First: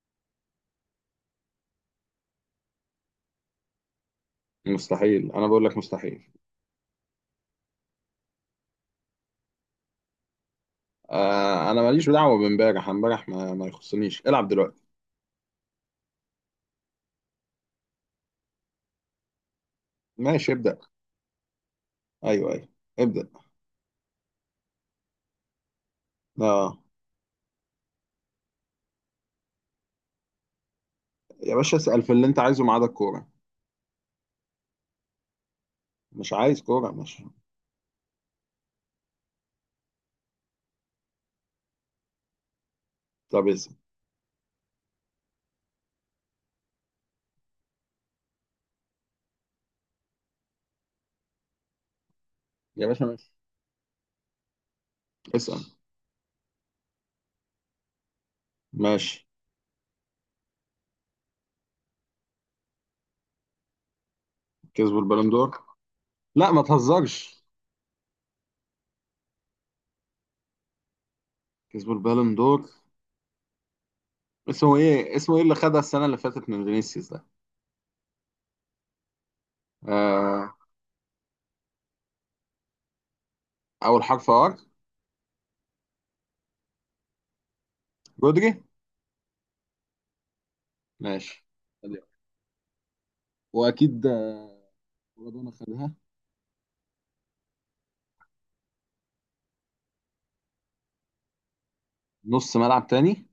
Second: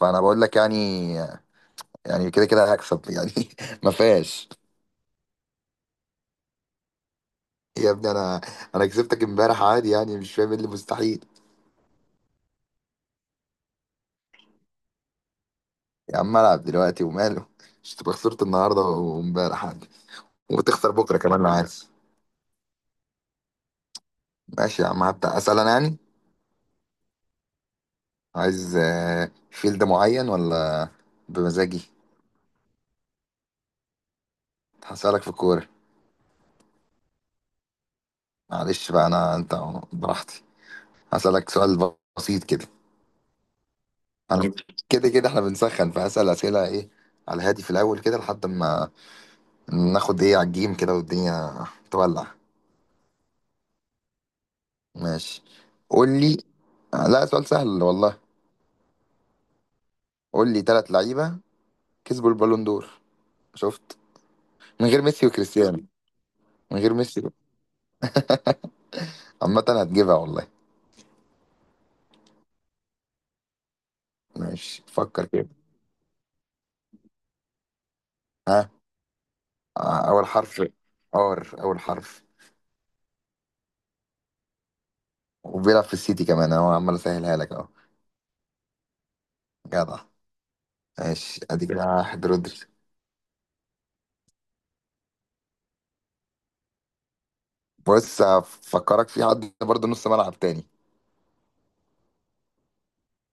فانا بقول لك يعني كده كده هكسب يعني ما فيهاش. مستحيل. انا بقول لك مستحيل. يا ابني انا كسبتك امبارح عادي، يعني مش فاهم ايه اللي مستحيل. آه، انا ماليش دعوه بامبارح. امبارح ما يخصنيش. العب دلوقتي. يا عم العب دلوقتي وماله مش تبقى خسرت النهارده وامبارح عادي ماشي ابدا. وتخسر بكره كمان لو عايز. ايوه ايوه. ابدا. ماشي يا عم، هبدأ اسال انا يعني. اه عايز فيلد معين ولا يا باشا، بمزاجي؟ اسال في اللي انت عايزه ما عدا الكوره. هسألك في الكوره، مش عايز كوره، ماشي. معلش بقى، انا انت براحتي. هسألك سؤال بسيط كده. طب اسال. انا كده كده احنا بنسخن، فهسأل اسئله ايه على هادي في الاول كده لحد ما ناخد ايه على الجيم كده والدنيا تولع. يا باشا ماشي. ماشي، اسال. قول لي. لا سؤال سهل والله. ماشي. قول لي ثلاث لعيبة كسبوا البالون دور. شفت؟ من كسبوا غير ميسي البالون دور. وكريستيانو. لا ما من غير ميسي. تهزرش. عامة هتجيبها والله. كسبوا البالون دور. اسمه ماشي ايه؟ فكر اسمه ايه كده. اللي خدها السنه اللي فاتت من فينيسيوس ده؟ ها. أول آه. حرف. ار أول حرف. اول حرف ار. وبيلعب في السيتي كمان أهو، عمال أسهلها لك أهو. رودري. جدع. ماشي ماشي، أدي كده واحد، رودري. واكيد ربنا خدها. بص هفكرك في حد برضه نص ملعب تاني. نص ملعب تاني.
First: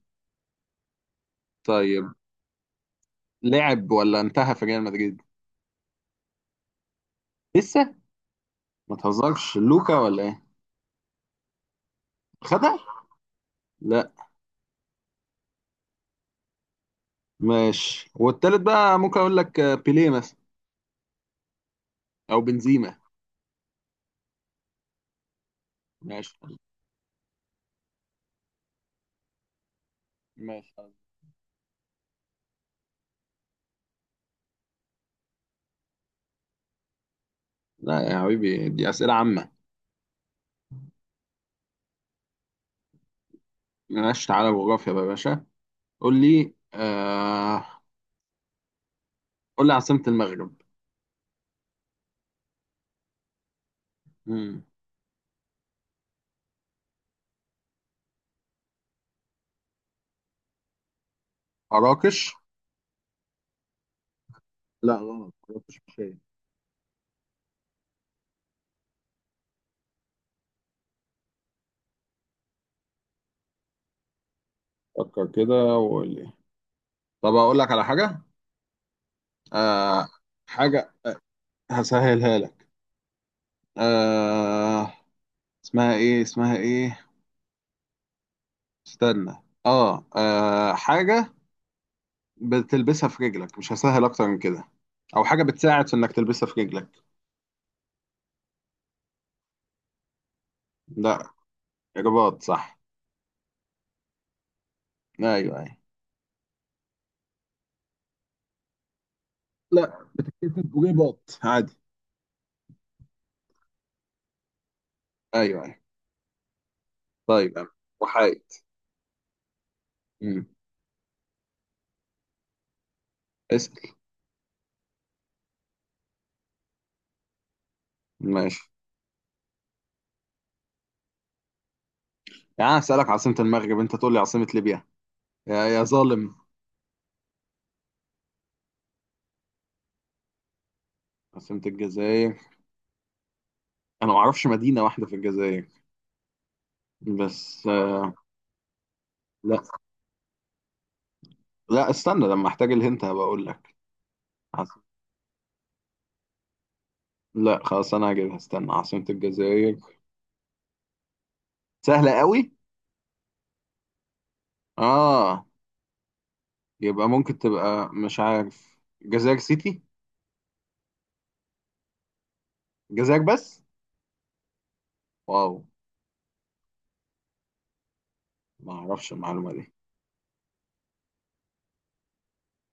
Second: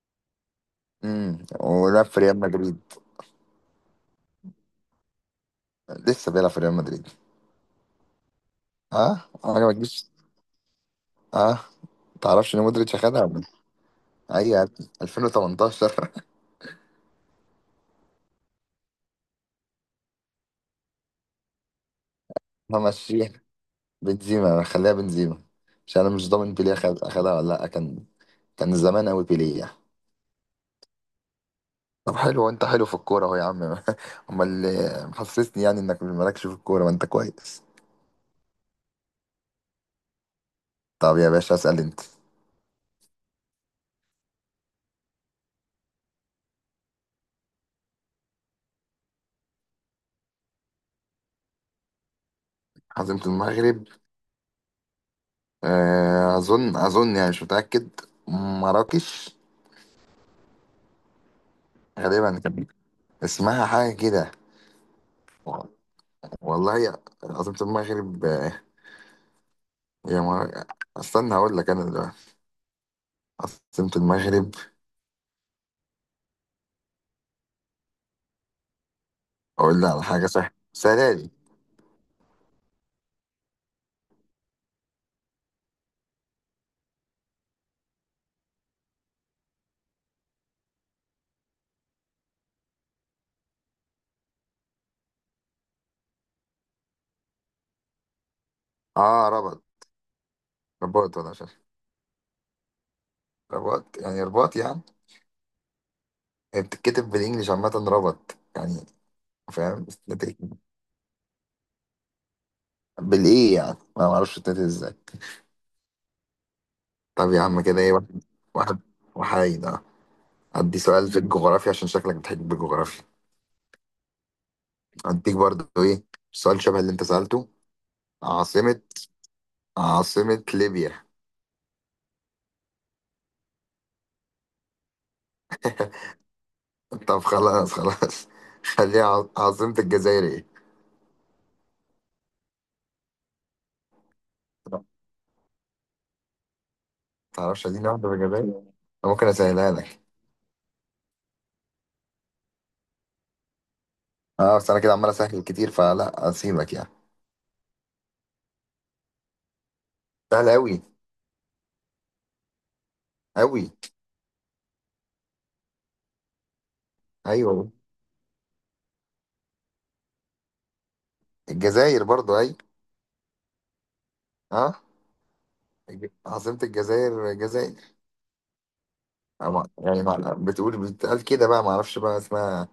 ولعب طيب، في ريال مدريد. لعب ولا انتهى في ريال مدريد؟ لسه بيلعب في ريال مدريد. لسه. ما اه تهزرش، انا ما لوكا تجيش. ولا ايه؟ اه، تعرفش ان خدها. مودريتش اخدها ولا؟ لا. إيه؟ اي يا ابني 2018. ماشي. والتالت بقى ممكن اقول لك بيليه مثلا او بنزيما. همشيها. بنزيما، خليها بنزيما، عشان انا مش ضامن ماشي بيليه اخدها ولا لا. كان كان زمان قوي بيليه يعني. ماشي. طب حلو، وانت حلو في الكوره اهو يا عم امال اللي محسسني يعني انك مالكش في الكوره؟ ما انت كويس. لا يا حبيبي، دي اسئله عامه. طب يا باشا اسال انت. ماشي. تعالى جغرافيا بقى يا باشا. قول لي. قول لي عاصمه المغرب. عاصمة المغرب. مم. اظن اظن يعني مش متاكد. مراكش. مراكش. غالبا كان اسمها حاجه كده. لا غلط، مراكش مش هي. والله عاصمة المغرب، يا ما استنى هقول لك انا دلوقتي. عاصمة المغرب. فكر كده وقول لي. طب اقول لك على حاجه. اقول لي على آه... حاجة سهلة حاجه سلالي. هسهلها لك. آه... اسمها ايه؟ اسمها ايه؟ استنى. حاجة بتلبسها في رجلك. مش هسهل أكتر من كده. أو حاجة بتساعد في إنك تلبسها في رجلك. اه، ربط. رباط لا. ولا شاش. رباط صح. رباط يعني، رباط يعني. أيوه أيوه. هي بتتكتب بالانجلش عامة، ربط يعني، فاهم، لا. بتتنطق. رباط عادي. بالايه يعني، انا ما اعرفش بتتنطق ازاي. أيوه أيوه. طب يا طيب. عم كده ايه، واحد. وحايد. واحد وحيد اه. مم. ادي سؤال في الجغرافيا، عشان شكلك بتحب الجغرافيا. اسأل. اديك برضه ايه، سؤال شبه اللي انت سألته. ماشي عاصمة، عاصمة ليبيا. يعني؟ أنا هسألك عاصمة المغرب أنت تقول لي عاصمة ليبيا؟ يا يا ظالم. طب خلاص خلاص خليها عاصمة الجزائر ايه. عاصمة الجزائر. أنا ما أعرفش مدينة واحدة في الجزائر. بس تعرفش؟ اديني واحدة آه. بجبان. أنا ممكن لا اسهلها لك. لا، استنى لما أحتاج الهنت هبقى أقول لك. اه بس انا عاصمة- كده عمال اسهل كتير، فلا اسيبك يعني. لا خلاص، أنا هجيبها. استنى، عاصمة الجزائر. سهل اوي. سهلة قوي. اوي. اه. يبقى ممكن ايوه، تبقى مش عارف جزائر سيتي. الجزائر برضو اي. جزائر بس. اه، واو. عاصمة الجزائر الجزائر. ما اعرفش المعلومة دي. بتقول بتقال كده بقى. ما اعرفش بقى اسمها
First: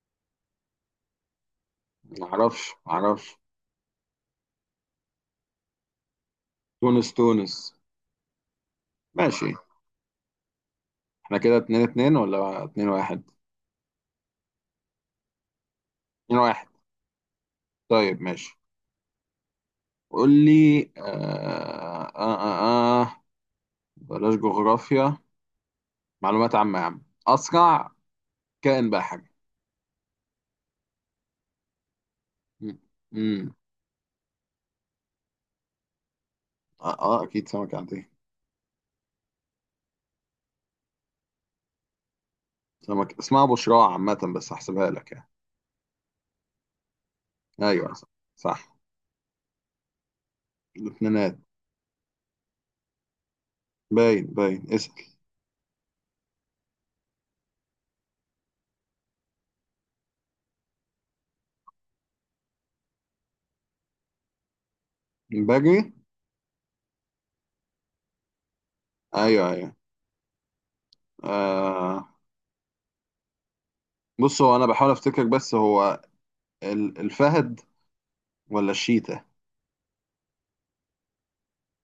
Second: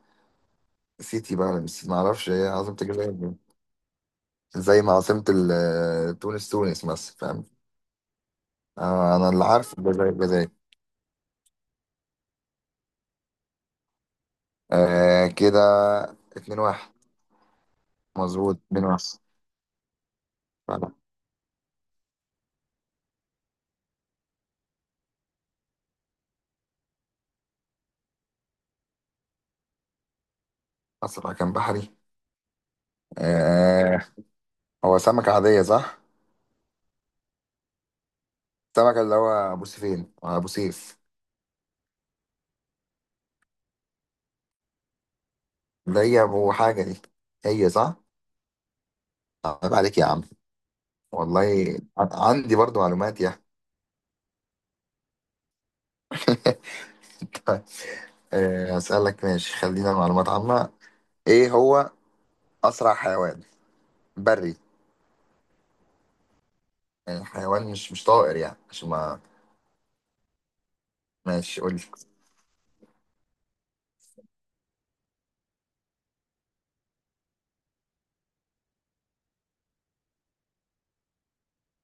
سيتي بقى ولا مش سيتي، ما ما اعرفش ايه اعرفش عاصمة ما الجزائر دي. اعرفش. زي ما عاصمة تونس تونس تونس مثلا، فاهم. تونس. آه، انا اللي ماشي. عارف الجزائر الجزائر. احنا كده اتنين اتنين ولا اتنين واحد؟ آه كده. اتنين اتنين واحد. واحد. طيب ماشي. مظبوط اتنين واحد. قول لي. فلا. آه. آه. بلاش جغرافيا. معلومات عامة يا عم أسرع. كائن بحري. اسرع كان بحري. مم. مم. آه. هو سمكة عادية صح؟ آه أكيد سمكة عندي. السمكة اللي هو أبو سيفين، أبو سيف. سمكة اسمها بشراع عامة، بس هحسبها لك يعني. اللي هي أبو حاجة دي. هي أيوه صح؟ صح. صح. عيب عليك يا عم. الاثنينات. والله. عندي برضو معلومات يا باين باين. اسأل. طيب، أسألك ماشي، خلينا معلومات عامة. إيه هو أسرع حيوان بري؟ بجري. يعني حيوان مش طائر يعني عشان ما. ايوه ايوه. ماشي قول لي. آه. بص، هو انا بحاول افتكر، بس هو الفهد ولا الشيتا.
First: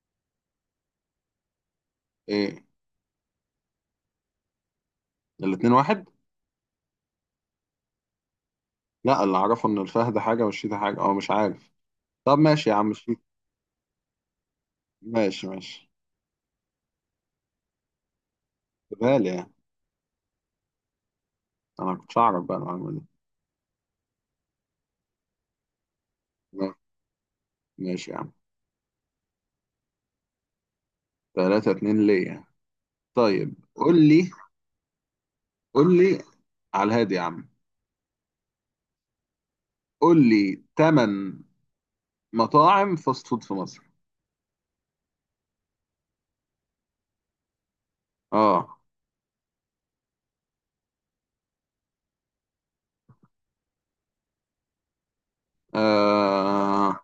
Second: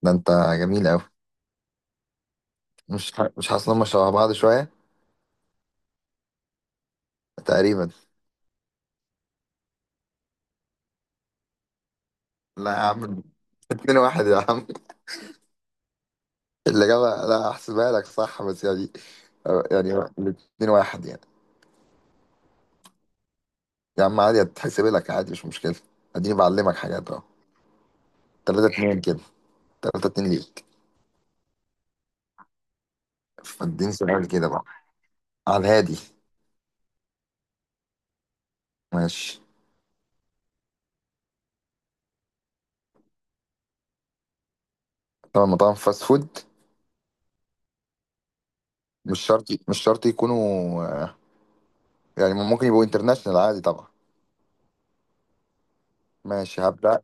ده أنت جميل أوي. ايه. مش حاسس إن هم شبه بعض شوية؟ الاتنين واحد. تقريبا. لا، اللي اعرفه ان الفهد حاجة والشيتا حاجة، او مش عارف. طب ماشي لا يا يا عم، الشيتا. عم، اتنين واحد يا عم. ماشي ماشي. الإجابة لا أحسبها لك صح بس يعني. بالي يعني. يعني الاتنين واحد يعني. انا كنتش اعرف بقى المعلومة دي. يا عم عادي، هتحسب لك عادي مش مشكلة. اديني ما- بعلمك حاجات اهو. ماشي يا عم. تلاتة اتنين كده. تلاتة اتنين ليك. تلاتة اتنين ليا. طيب فاديني قول سؤال لي. كده بقى على قول الهادي. لي على الهادي يا عم. ماشي. قول لي تمن مطاعم فاست فود في مصر. طبعا مطاعم فاست فود. اه, مش شرط مش شرط يكونوا، يعني ممكن يبقوا انترناشونال عادي طبعا. ماشي آه. هبدأ.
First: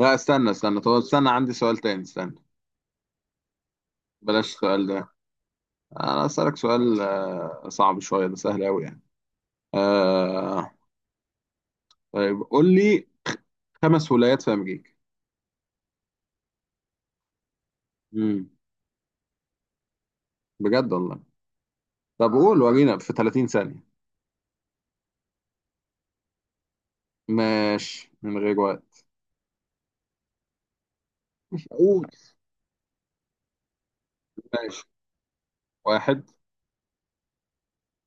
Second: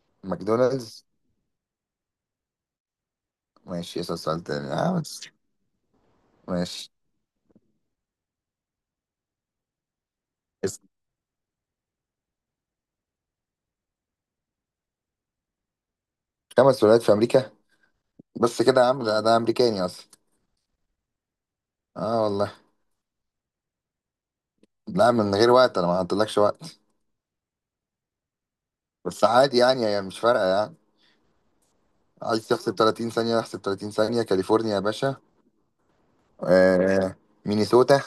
لا استنى استنى، طب ماكدونالدز. استنى، عندي سؤال تاني، استنى. ماشي اسأل سؤال بلاش تاني السؤال آه، ده. بس. انا اسالك ماشي. سؤال صعب شويه. ده سهل قوي يعني. آه. اسأل. طيب قول لي خمس ولايات في امريكا. خمس ولايات في أمريكا. امم بس كده يا عم، ده ده أمريكاني أصلا. بجد والله. اه طب والله. قول، ورينا في 30 ثانيه. لا من غير وقت، انا ما حطيتلكش وقت. ماشي من غير وقت. بس عادي يعني، هي مش فارقة يعني. قول. عايز تحسب 30 ثانية احسب 30 ثانية. كاليفورنيا يا ماشي. باشا. واحد. آه. مينيسوتا.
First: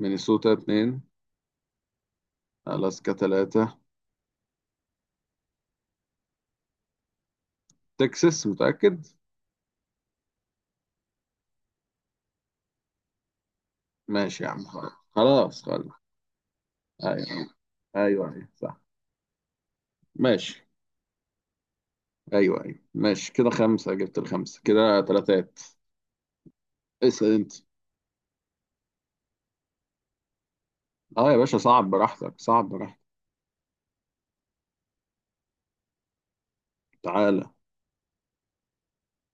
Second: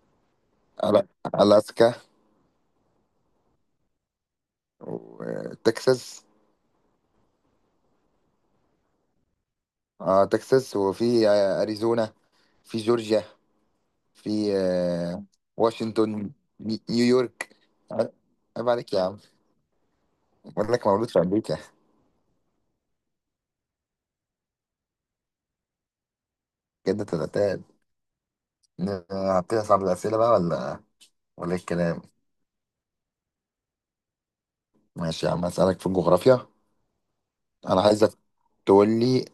مينيسوتا، اتنين. ألا- ألاسكا. الاسكا، تلاتة. وتكساس. تكساس، متاكد. اه تكساس، وفي أريزونا. في جورجيا. ماشي يا في عم، خلاص آه، خلاص خلاص. واشنطن. ايوه نيويورك. عيب. ايوه. ايوه عيب صح. عليك يا عم. ماشي. بقول لك مولود في أمريكا. ايوه ايوه. ماشي كده، خمسه جبت الخمسه، كده تلاتات. كده اسأل انت. تلاتات. هبتدي أصعب الأسئلة بقى ولا اه يا ولا إيه باشا، صعب الكلام؟ براحتك صعب براحتك. ماشي يا عم هسألك في الجغرافيا. تعالى. أنا عايزك تقول لي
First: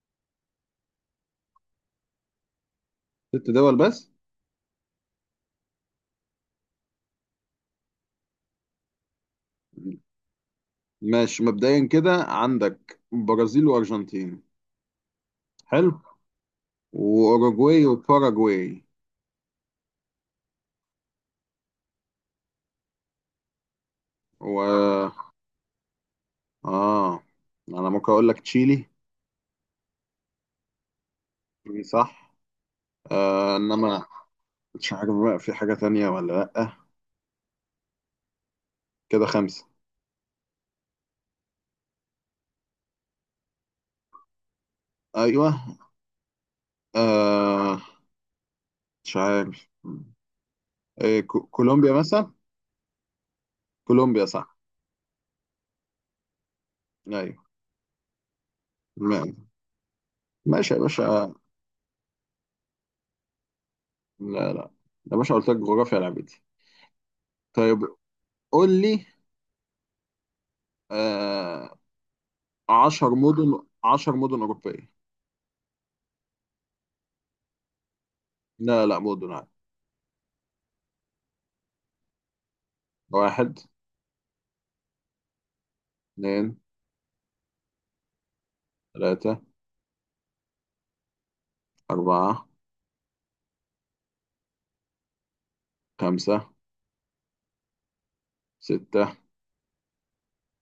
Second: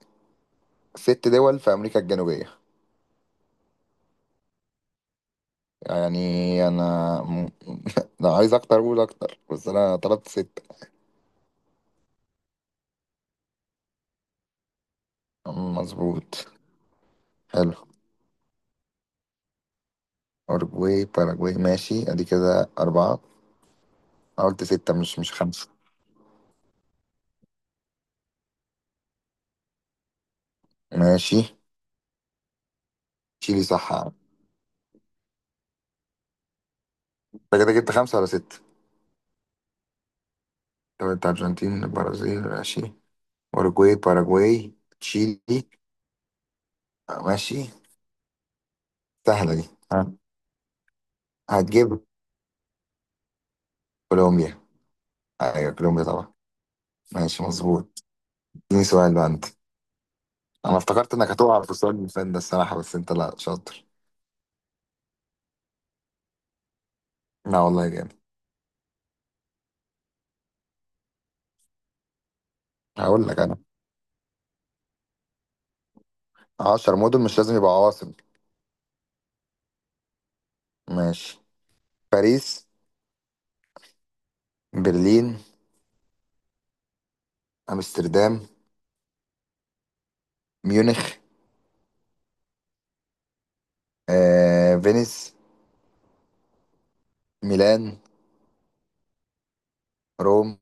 ست دول في أمريكا الجنوبية. ست دول بس. يعني انا م-. لو عايز اكتر اقول اكتر، بس انا طلبت ستة. ماشي. مبدئيا كده عندك برازيل وارجنتين. حلو. مظبوط. حلو. واوروجواي وباراجواي. اورجواي باراجواي. ماشي ادي كده اربعة. أنا قلت ستة مش و مش خمسة. اه انا ممكن اقول لك تشيلي. ماشي. صح. آه شيلي صح انما انت. مش عارف بقى في حاجة تانية ولا لأ. كده جبت خمسة ولا ستة؟ كده خمسة. طب انت قلت ارجنتين، البرازيل ماشي، اورجواي باراجواي، تشيلي. ايوه. ماشي. آه. مش سهلة دي عارف. ها. إيه، كولومبيا هتجيب. مثلا. كولومبيا صح. كولومبيا. ايوه كولومبيا طبعا. ايوه. ماشي مظبوط. اديني سؤال ما- بقى انت. ماشي انا يا افتكرت انك باشا. هتقع في السؤال اللي فات ده الصراحة، بس انت لا شاطر. لا لا. يا باشا قلت لك جغرافيا لعبتي. لا طيب والله جامد. قول لي. آه. عشر هقول لك مدن انا، عشر مدن أوروبية. 10 مدن مش لازم يبقى عواصم. لا لا، مدن عادي. ماشي. باريس. واحد. برلين. اتنين. امستردام. تلاتة. ميونخ. أربعة. فينيس. خمسة. ميلان. ستة. روم.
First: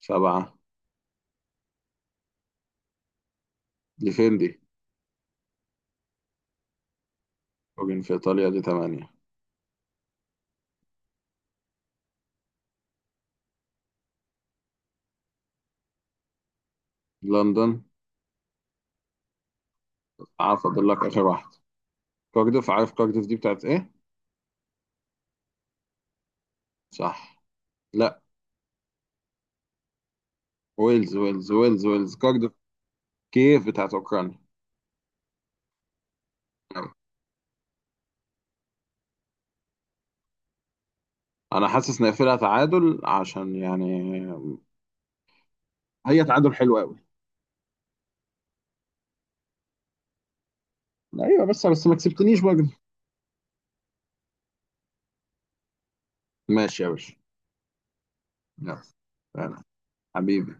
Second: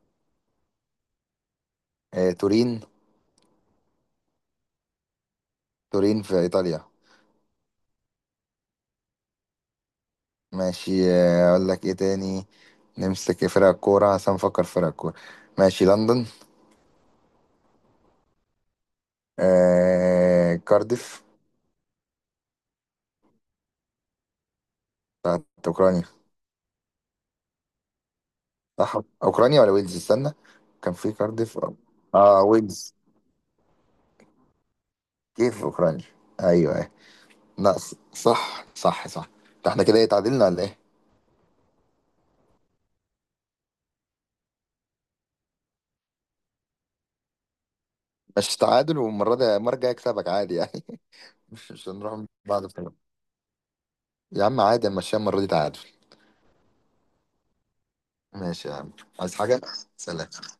سبعة. تورين. دي فين دي؟ تورين في ايطاليا. فوجن في إيطاليا، دي تمانية. ماشي، اقول لك ايه تاني. نمسك فرق كورة عشان نفكر في فرق كورة. ماشي. لندن. لندن. عارف أقول لك كارديف. آخر واحد. كارديف. عارف كارديف دي بتاعت إيه؟ بتاعت اوكرانيا. صح. لا. صح. اوكرانيا ولا ويلز، استنى. كان في ويلز ويلز كارديف. ويلز ويلز اه كارديف. ويلز. كيف بتاعت أوكرانيا. كيف اوكرانيا. ايوه. لا صح صح صح. ده احنا كده ايه، تعادلنا ولا ايه؟ أنا حاسس نقفلها تعادل عشان يعني. هي تعادل حلو قوي. مش تعادل، والمرة دي المرة الجاية اكسبك عادي يعني. ايوه بس مش بس مش ما هنروح كسبتنيش بقى. بعد بطريقة. يا عم عادي، ماشي المرة دي تعادل. ماشي يا باشا. ماشي يا يلا. عم. عايز حاجة؟ انا. سلام حبيبي.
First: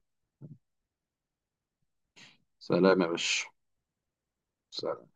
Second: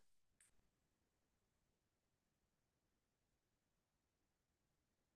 سلام يا باشا. سلام.